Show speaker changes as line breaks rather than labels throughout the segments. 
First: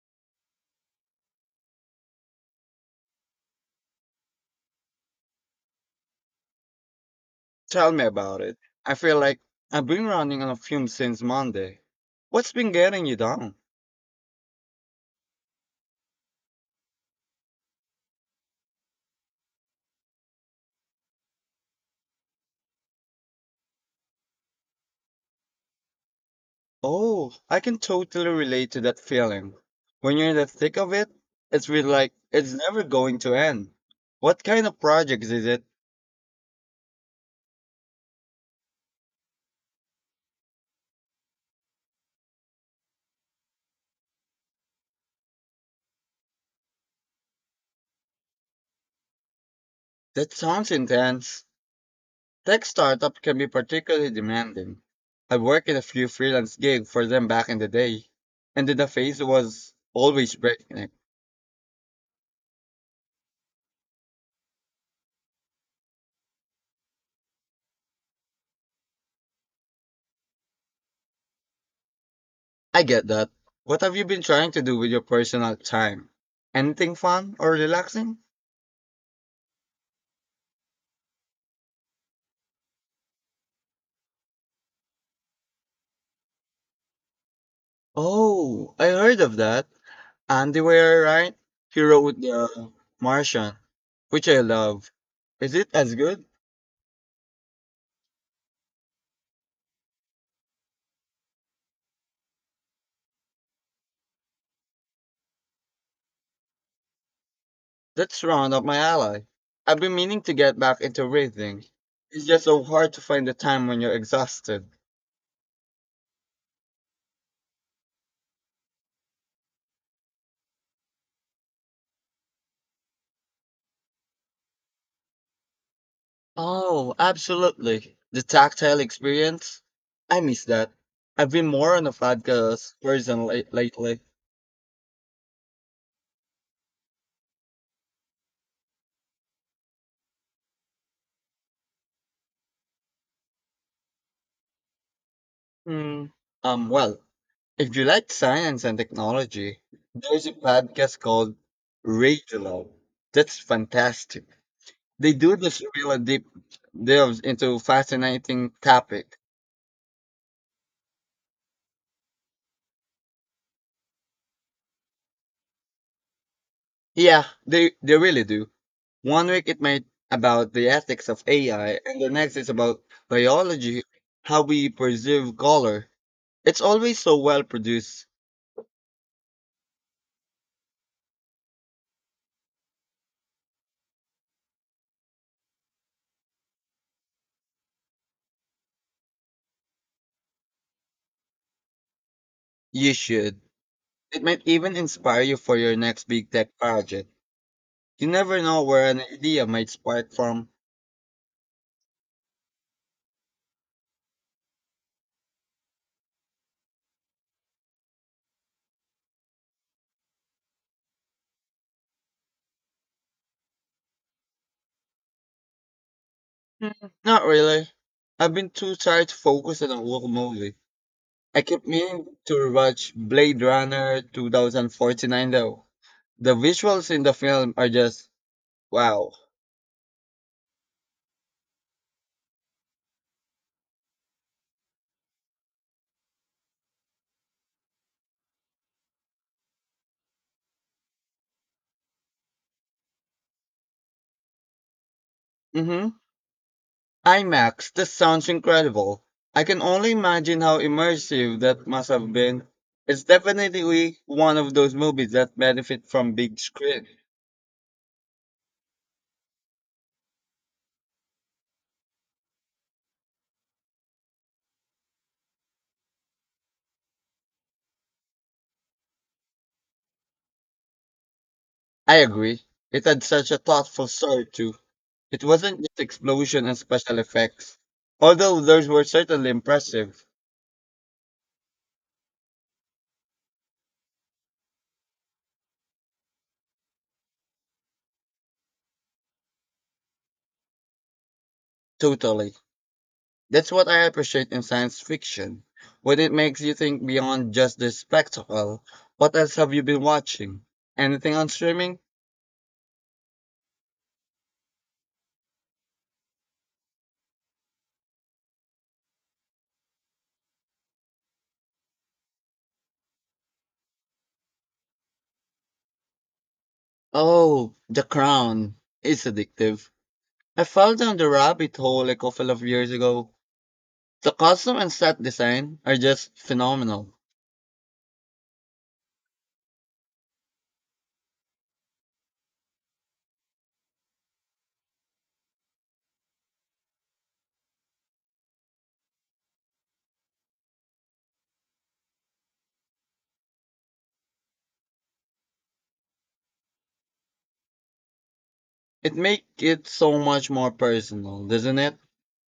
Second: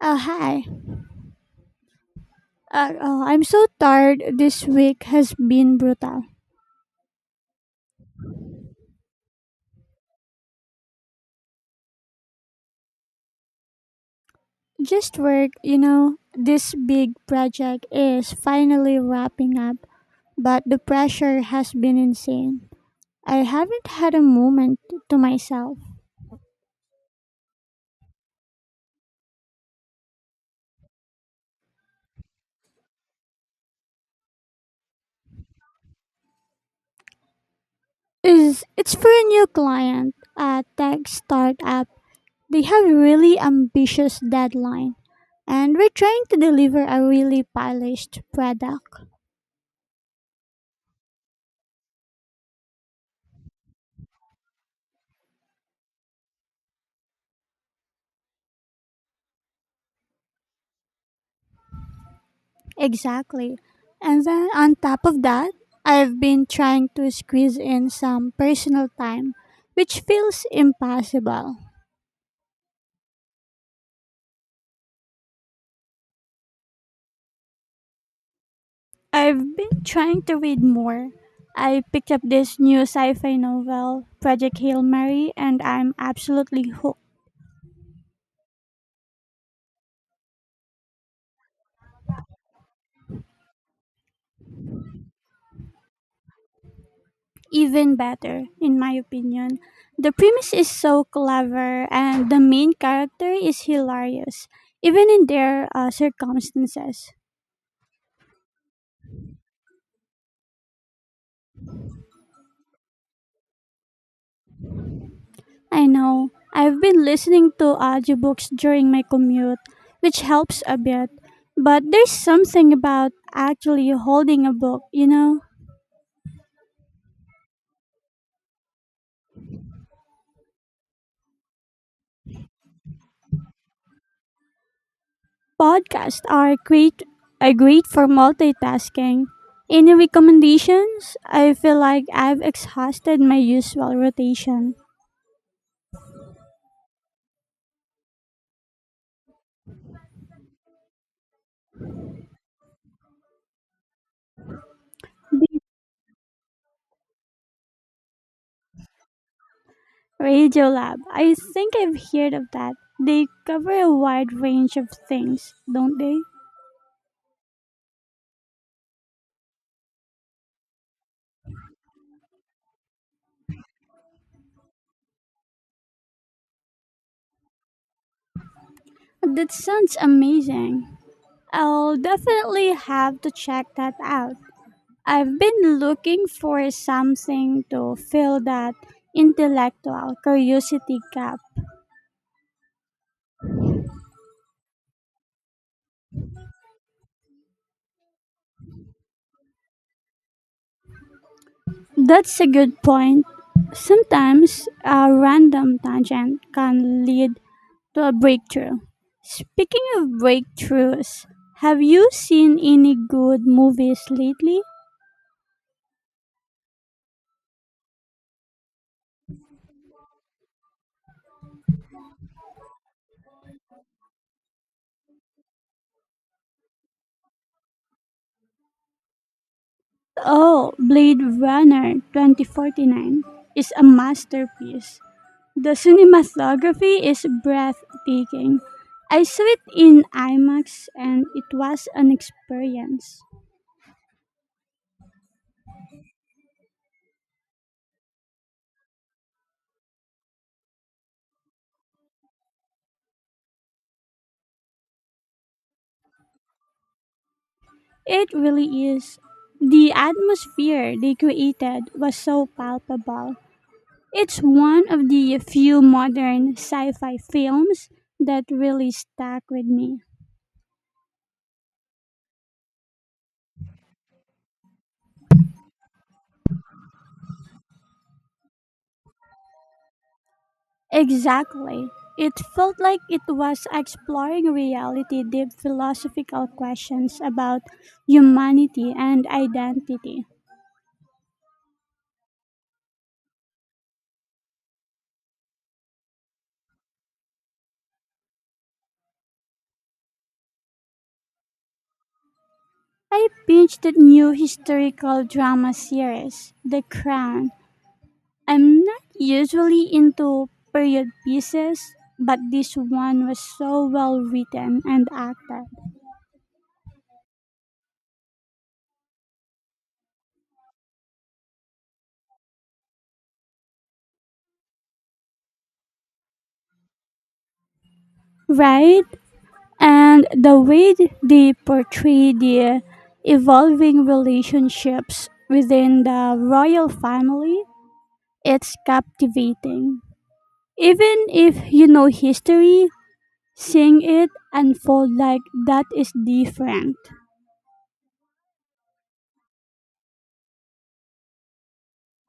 Oh, hi. Oh, I'm so tired. This week has been brutal.
Tell me about it. I feel like I've been running on fumes since Monday. What's been getting you down?
Just work, you know. This big project is finally wrapping up, but the pressure has been insane. I haven't had a moment to myself.
Oh, I can totally relate to that feeling. When you're in the thick of it, it's really like it's never going to end. What kind of projects is it?
Is it's for a new client, a tech startup. They have a really ambitious deadline, and we're trying to deliver a really polished product.
That sounds intense. Tech startup can be particularly demanding. I worked in a few freelance gigs for them back in the day, and the phase was always breaking.
Exactly. And then on top of that, I've been trying to squeeze in some personal time, which feels impossible.
I get that. What have you been trying to do with your personal time? Anything fun or relaxing?
I've been trying to read more. I picked up this new sci fi novel, Project Hail Mary, and I'm absolutely hooked.
Oh, I heard of that. Andy Weir, right? He wrote The Martian, which I love. Is it as good?
Even better, in my opinion. The premise is so clever, and the main character is hilarious, even in their circumstances.
That's round up my alley. I've been meaning to get back into reading. It's just so hard to find the time when you're exhausted.
I know. I've been listening to audiobooks during my commute, which helps a bit. But there's something about actually holding a book, you know?
Oh, absolutely. The tactile experience? I miss that. I've been more on a podcast person lately.
Podcasts are great for multitasking. Any recommendations? I feel like I've exhausted my usual rotation.
Hmm. um, well, if you like science and technology, there's a podcast called Radio Lab. That's fantastic. They do this really deep delves into fascinating topic.
Radio Lab. I think I've heard of that. They cover a wide range of things, don't they?
Yeah, they really do. One week it might about the ethics of AI, and the next is about biology, how we perceive color. It's always so well produced.
That sounds amazing. I'll definitely have to check that out. I've been looking for something to fill that intellectual curiosity gap.
You should. It might even inspire you for your next big tech project. You never know where an idea might spark from.
That's a good point. Sometimes a random tangent can lead to a breakthrough. Speaking of breakthroughs, have you seen any good movies lately?
Not really. I've been too tired to focus on a whole movie. I keep meaning to watch Blade Runner 2049 though. The visuals in the film are just wow.
Oh, Blade Runner 2049 is a masterpiece. The cinematography is breathtaking. I saw it in IMAX, and it was an experience.
Mm-hmm. IMAX, this sounds incredible. I can only imagine how immersive that must have been. It's definitely one of those movies that benefit from big screen.
It really is. The atmosphere they created was so palpable. It's one of the few modern sci fi films that really stuck with me.
I agree. It had such a thoughtful story too. It wasn't just explosion and special effects, although those were certainly impressive.
Exactly. It felt like it was exploring reality, deep philosophical questions about humanity and identity.
Totally. That's what I appreciate in science fiction, when it makes you think beyond just the spectacle. What else have you been watching? Anything on streaming?
I binged the new historical drama series, The Crown. I'm not usually into period pieces, but this one was so well written and acted.
Oh, The Crown. It's addictive. I fell down the rabbit hole a couple of years ago. The costume and set design are just phenomenal.
Right? And the way they portray the evolving relationships within the royal family, it's captivating. Even if you know history, seeing it unfold like that is different.
It makes it so much more personal, doesn't it?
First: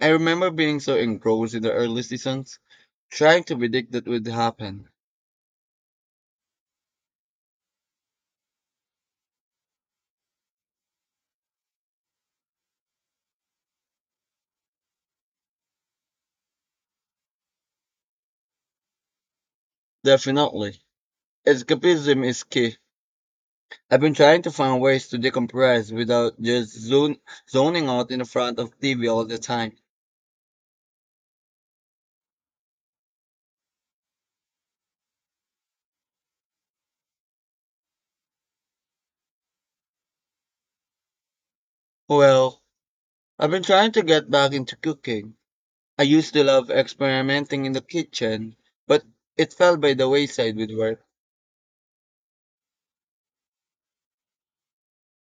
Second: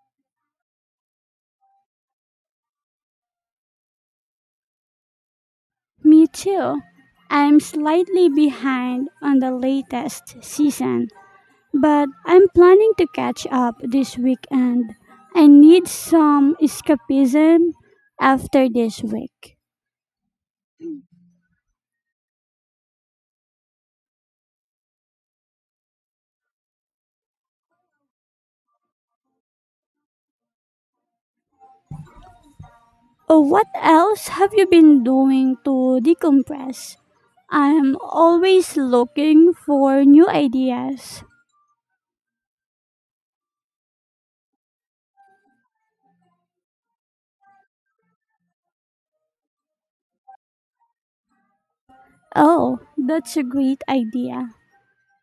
I remember being so engrossed in the early seasons, trying to predict what would happen.
Me too. I'm slightly behind on the latest season, but I'm planning to catch up this weekend. I need some escapism after this week.
Definitely. Escapism is key. I've been trying to find ways to decompress without just zoning out in the front of TV all the time.
Oh, what else have you been doing to decompress? I'm always looking for new ideas.
Well, I've been trying to get back into cooking. I used to love experimenting in the kitchen, but it fell by the wayside with work.
Oh, that's a great idea.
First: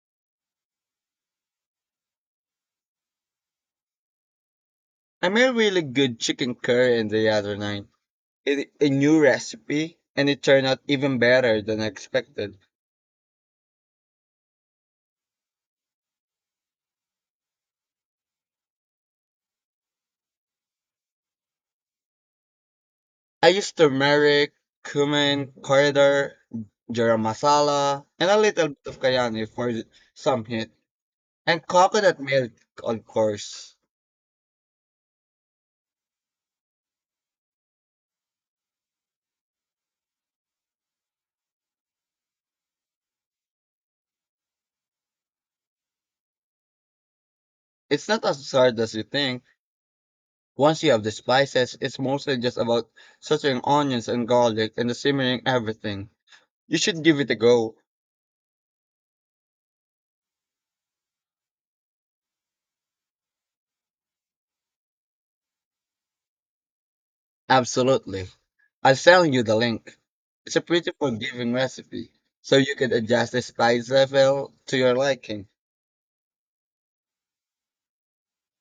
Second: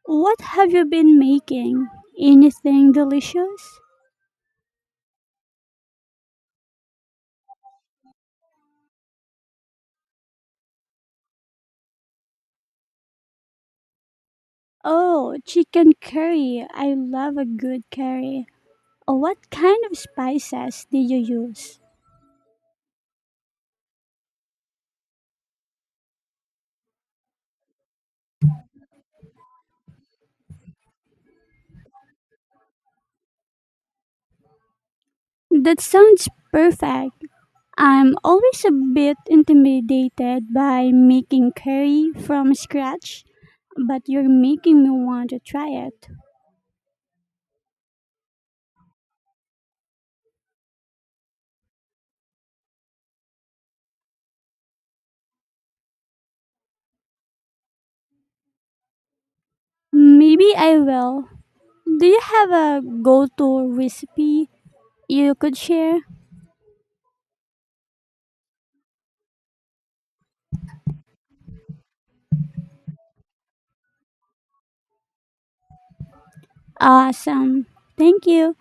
What have you been making? Anything delicious?
I made really good chicken curry the other night. It, a new recipe, and it turned out even better than I expected.
Oh, chicken curry. I love a good curry. Oh, what kind of spices did you use?
I use turmeric, cumin, coriander, garam masala, and a little bit of cayenne for some heat, and coconut milk, of course.
That sounds perfect. I'm always a bit intimidated by making curry from scratch, but you're making me want to try it.
It's not as hard as you think. Once you have the spices, it's mostly just about sautéing onions and garlic and simmering everything. You should give it a go.
Maybe I will. Do you have a go to recipe you could share?
Absolutely. I'll send you the link. It's a pretty forgiving recipe, so you can adjust the spice level to your liking.
Awesome. Thank you.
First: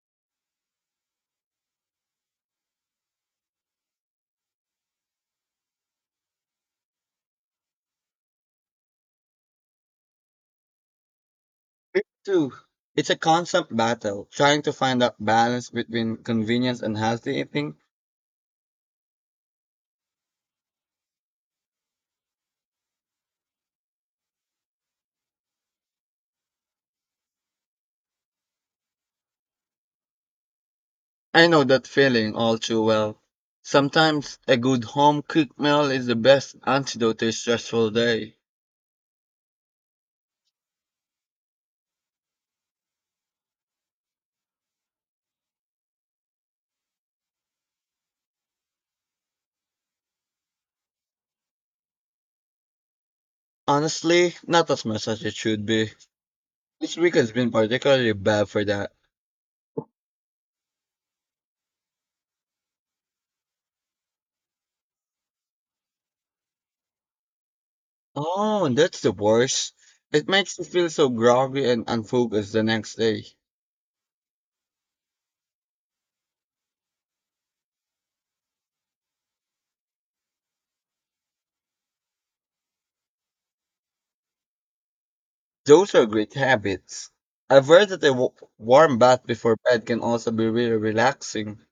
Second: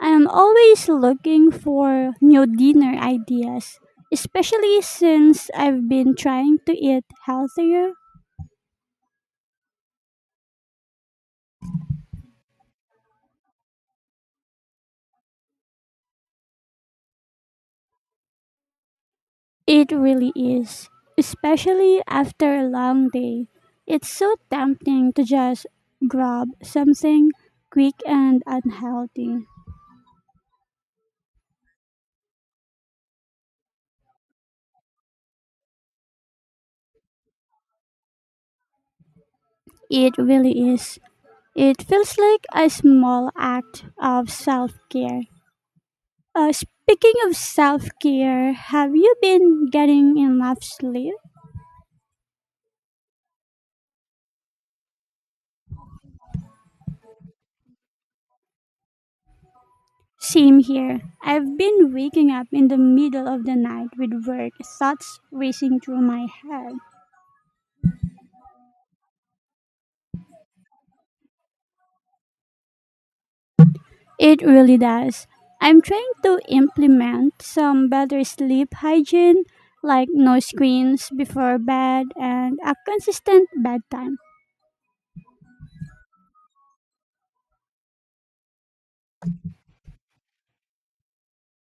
I am always looking for new dinner ideas, especially since I've been trying to eat healthier.
Me too. It's a constant battle, trying to find that balance between convenience and healthy eating.
It really is, especially after a long day. It's so tempting to just grab something quick and unhealthy.
I know that feeling all too well. Sometimes a good home cooked meal is the best antidote to a stressful day.
It really is. It feels like a small act of self care. Speaking of self care, have you been getting enough sleep?
Honestly, not as much as it should be. This week has been particularly bad for that.
Same here. I've been waking up in the middle of the night with work thoughts racing through my head.
Oh, that's the worst. It makes you feel so groggy and unfocused the next day.
It really does. I'm trying to implement some better sleep hygiene, like no screens before bed and a consistent bedtime.
Those are great habits. I've read that a warm bath before bed can also be really relaxing.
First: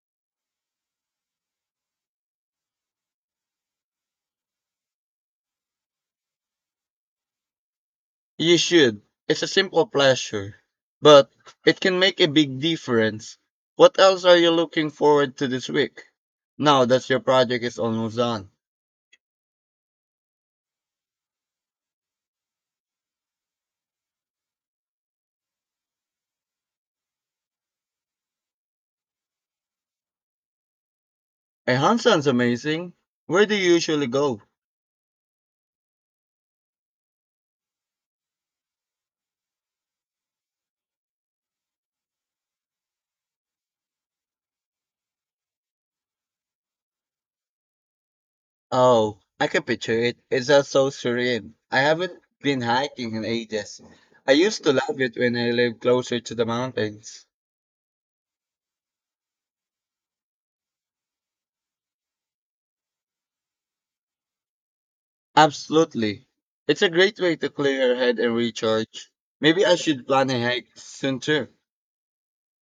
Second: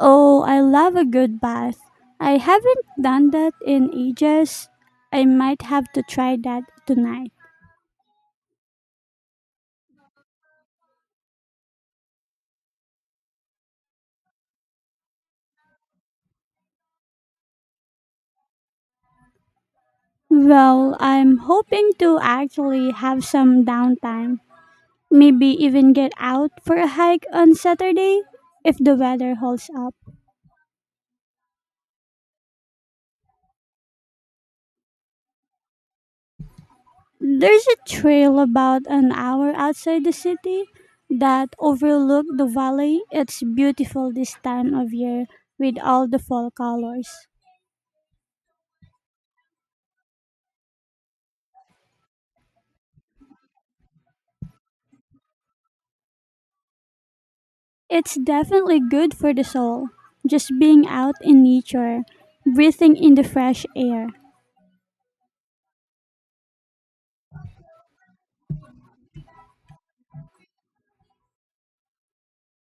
Oh, I love a good bath. I haven't done that in ages. I might have to try that tonight.
You should. It's a simple pleasure, but it can make a big difference. What else are you looking forward to this week? Now that your project is almost done.
Well, I'm hoping to actually have some downtime. Maybe even get out for a hike on Saturday if the weather holds up.
A hunt sounds amazing. Where do you usually go?
There's a trail about an hour outside the city that overlook the valley. It's beautiful this time of year with all the fall colors.
Oh, I can picture it. It's just so serene. I haven't been hiking in ages. I used to love it when I lived closer to the mountains.
It's definitely good for the soul. Just being out in nature, breathing in the fresh air.
Absolutely. It's a great way to clear your head and recharge. Maybe I should plan a hike soon too.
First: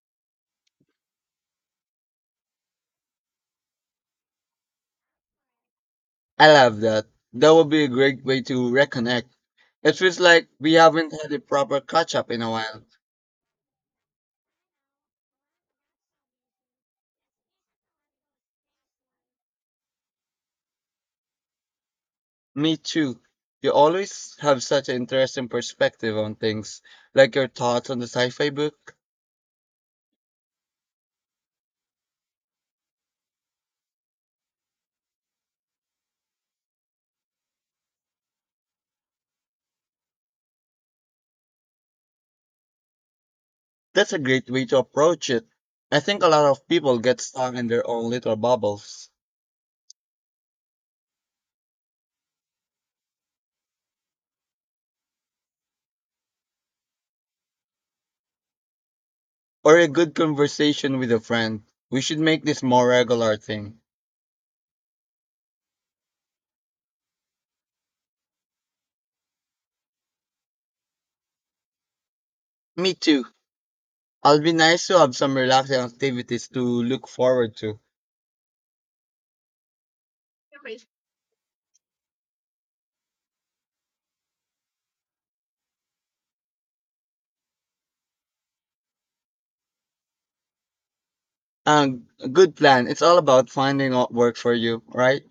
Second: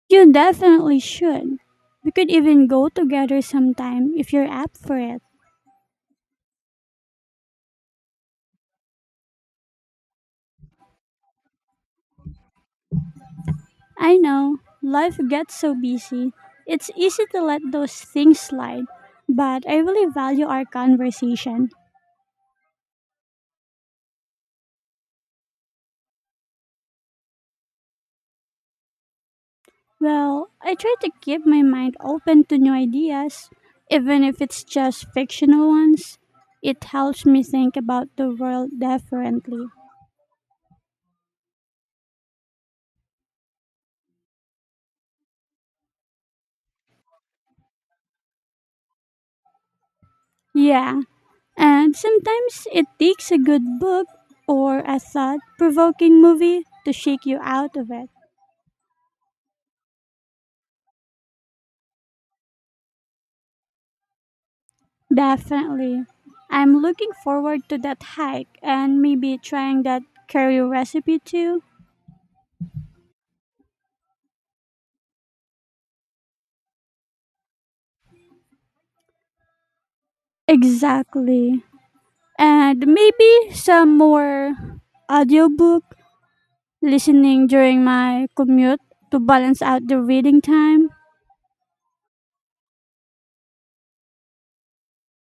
You definitely should. We could even go together sometime if you're up for it.
I love that. That would be a great way to reconnect. It feels like we haven't had a proper catch up in a while.
I know, life gets so busy. It's easy to let those things slide, but I really value our conversation.
Me too. You always have such an interesting perspective on things, like your thoughts on the sci fi book.
Well, I try to keep my mind open to new ideas, even if it's just fictional ones. It helps me think about the world differently.
That's a great way to approach it. I think a lot of people get stuck in their own little bubbles.
Yeah, and sometimes it takes a good book or a thought provoking movie to shake you out of it.
Or a good conversation with a friend. We should make this more regular thing.
Definitely. I'm looking forward to that hike and maybe trying that curry recipe too.
Me too. I'll be nice to have some relaxing activities to look forward to.
Exactly. And maybe some more audiobook listening during my commute to balance out the reading time.
Um, Good plan. It's all about finding what works for you, right?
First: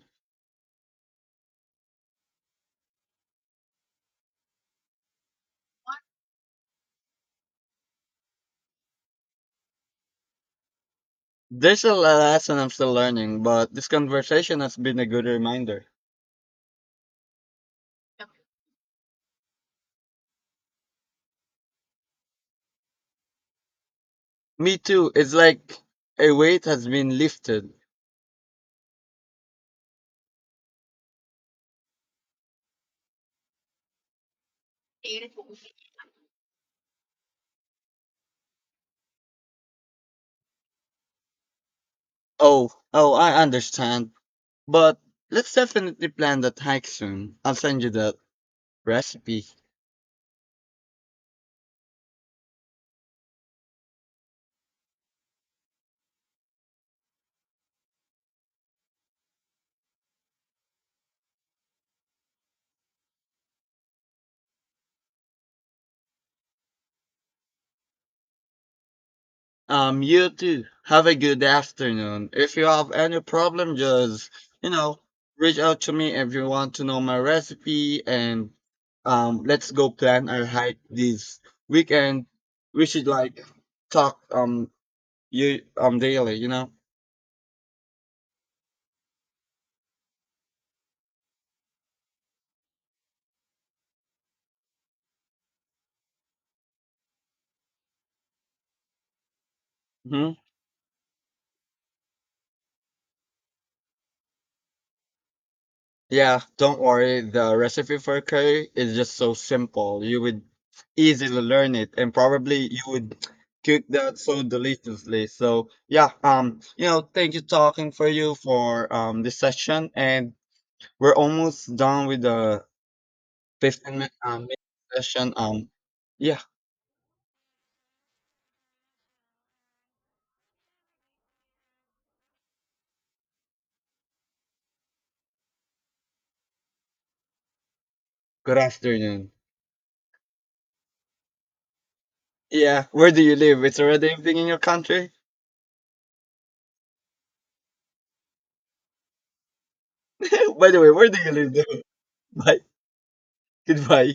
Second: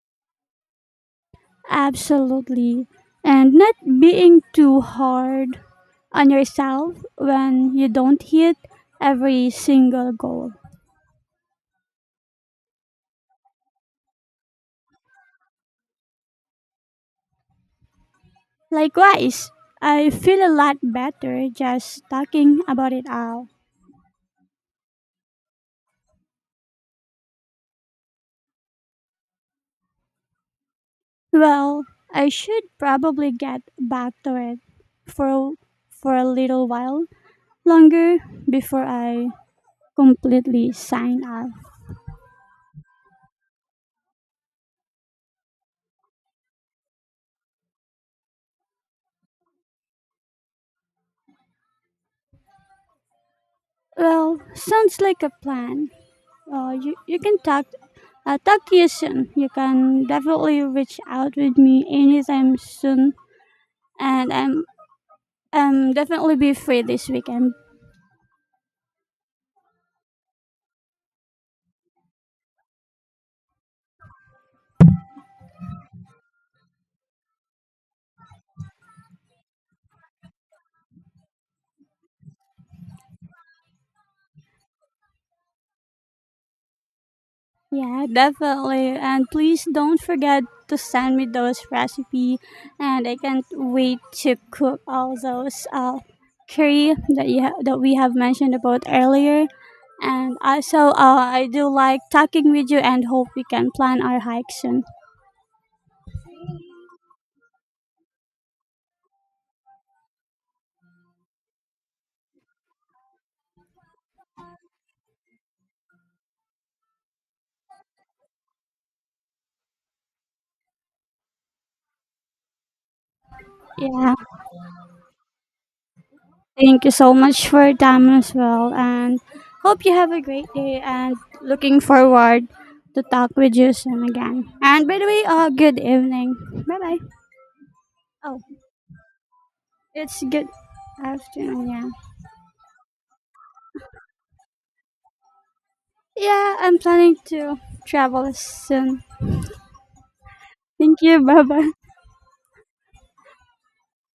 Absolutely. And not being too hard on yourself when you don't hit every single goal.
There's a lesson I'm still learning, but this conversation has been a good reminder.
Likewise, I feel a lot better just talking about it out.
Me too. It's like a weight has been lifted.
Well, I should probably get back to it for for a little while longer before I completely sign off.
Oh, I understand. But let's definitely plan that hike soon. I'll send you that recipe.
Well, sounds like a plan. You, you can talk Talk to you soon. You can definitely reach out with me anytime soon, and I'm definitely be free this weekend.
You too. Have a good afternoon. If you have any problem, just, you know, reach out to me if you want to know my recipe and let's go plan our hike this weekend. We should like talk you daily, you know?
Yeah, definitely. And please don't forget to send me those recipe, and I can't wait to cook all those curry that that we have mentioned about earlier.
hmm
And also, I do like talking with you, and hope we can plan our hike soon.
Yeah, don't worry. The recipe for curry is just so simple. You would easily learn it and probably you would cook that so deliciously. So yeah, thank you talking for you for this session and we're almost done with the 15 minute
Yeah.
session. Yeah,
Thank you so much for your time as well, and hope you have a great day. And looking forward to talk with you soon again. And by the way, good evening. Bye bye. Oh,
good afternoon.
it's good afternoon. Yeah,
Yeah, where do you live? It's already evening in your country.
yeah. I'm planning to travel soon.
By the way,
Thank
where do
you.
you
Bye
live?
bye.
Bye. Goodbye.